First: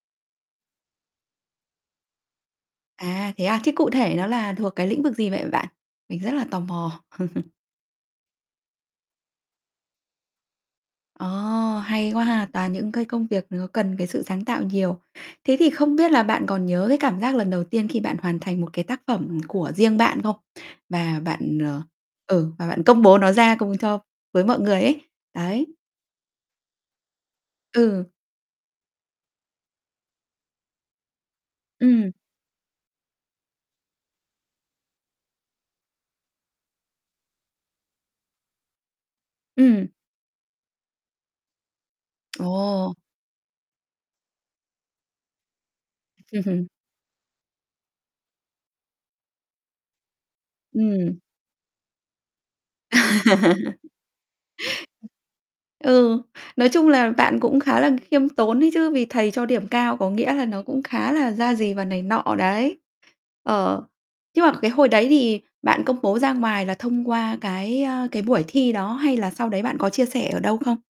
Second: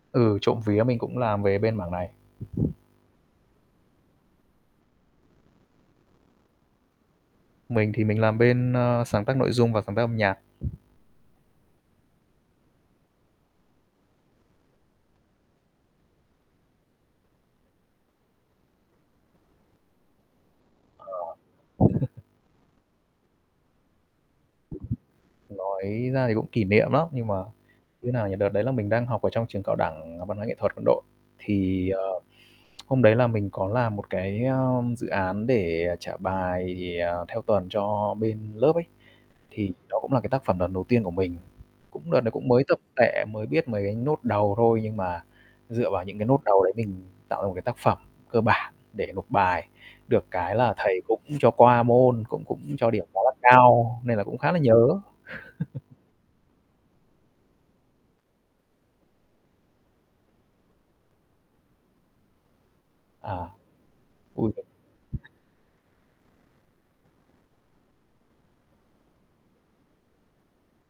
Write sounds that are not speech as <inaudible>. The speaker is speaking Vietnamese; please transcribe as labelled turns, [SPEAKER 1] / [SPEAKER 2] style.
[SPEAKER 1] Ừ, trộm vía mình cũng làm về bên mảng này.
[SPEAKER 2] À, thế à? Thế cụ thể nó là thuộc cái lĩnh vực gì vậy v bạn? Mình rất là tò mò. <chuckles>
[SPEAKER 1] Mình thì mình làm bên, ờ, sáng tác nội dung và sáng tác âm nhạc.
[SPEAKER 2] Ờ, hay quá ha! Toàn những cái công việc nó cần cái sự sáng tạo nhiều. Thế thì không biết là bạn còn nhớ cái cảm giác lần đầu tiên khi bạn hoàn thành một cái tác phẩm của riêng bạn không? Và
[SPEAKER 1] Ờ.
[SPEAKER 2] bạn, ờ
[SPEAKER 1] <chuckles>
[SPEAKER 2] ừ, và bạn công bố nó ra cùng cho với mọi người ấy. Đấy.
[SPEAKER 1] Nói ra thì cũng kỷ niệm lắm, nhưng mà
[SPEAKER 2] Ừ.
[SPEAKER 1] thế nào nhỉ, đợt đấy là mình đang học ở trong trường cao đẳng Văn hóa Nghệ thuật Quân đội, thì,
[SPEAKER 2] Ừm.
[SPEAKER 1] ờ, hôm đấy là mình có làm một cái, à, dự án để, à, trả bài, ờ, theo tuần cho bên lớp ấy, thì
[SPEAKER 2] Ừm.
[SPEAKER 1] nó cũng là cái tác phẩm lần đầu tiên của mình. Cũng đợt đấy cũng mới tập
[SPEAKER 2] Ồ.
[SPEAKER 1] tọe, mới biết mấy cái nốt đầu thôi, nhưng mà dựa vào những cái nốt đầu
[SPEAKER 2] <chuckles>
[SPEAKER 1] đấy mình tạo ra một cái tác phẩm cơ bản để nộp bài. Được cái là thầy
[SPEAKER 2] Ừm.
[SPEAKER 1] cũng cho qua môn, cũng cũng cho điểm khá là
[SPEAKER 2] <laughs>
[SPEAKER 1] cao nên là cũng khá là nhớ. <chuckles>
[SPEAKER 2] Ừ, nói chung là bạn cũng khá là khiêm tốn đấy chứ, vì thầy cho điểm cao có nghĩa là nó cũng khá là ra gì và này nọ đấy.
[SPEAKER 1] À,
[SPEAKER 2] Ờ, nhưng mà
[SPEAKER 1] ôi.
[SPEAKER 2] cái hồi đấy thì bạn công bố ra ngoài là thông qua cái, à, cái buổi thi đó hay là sau đấy bạn có chia sẻ ở đâu không?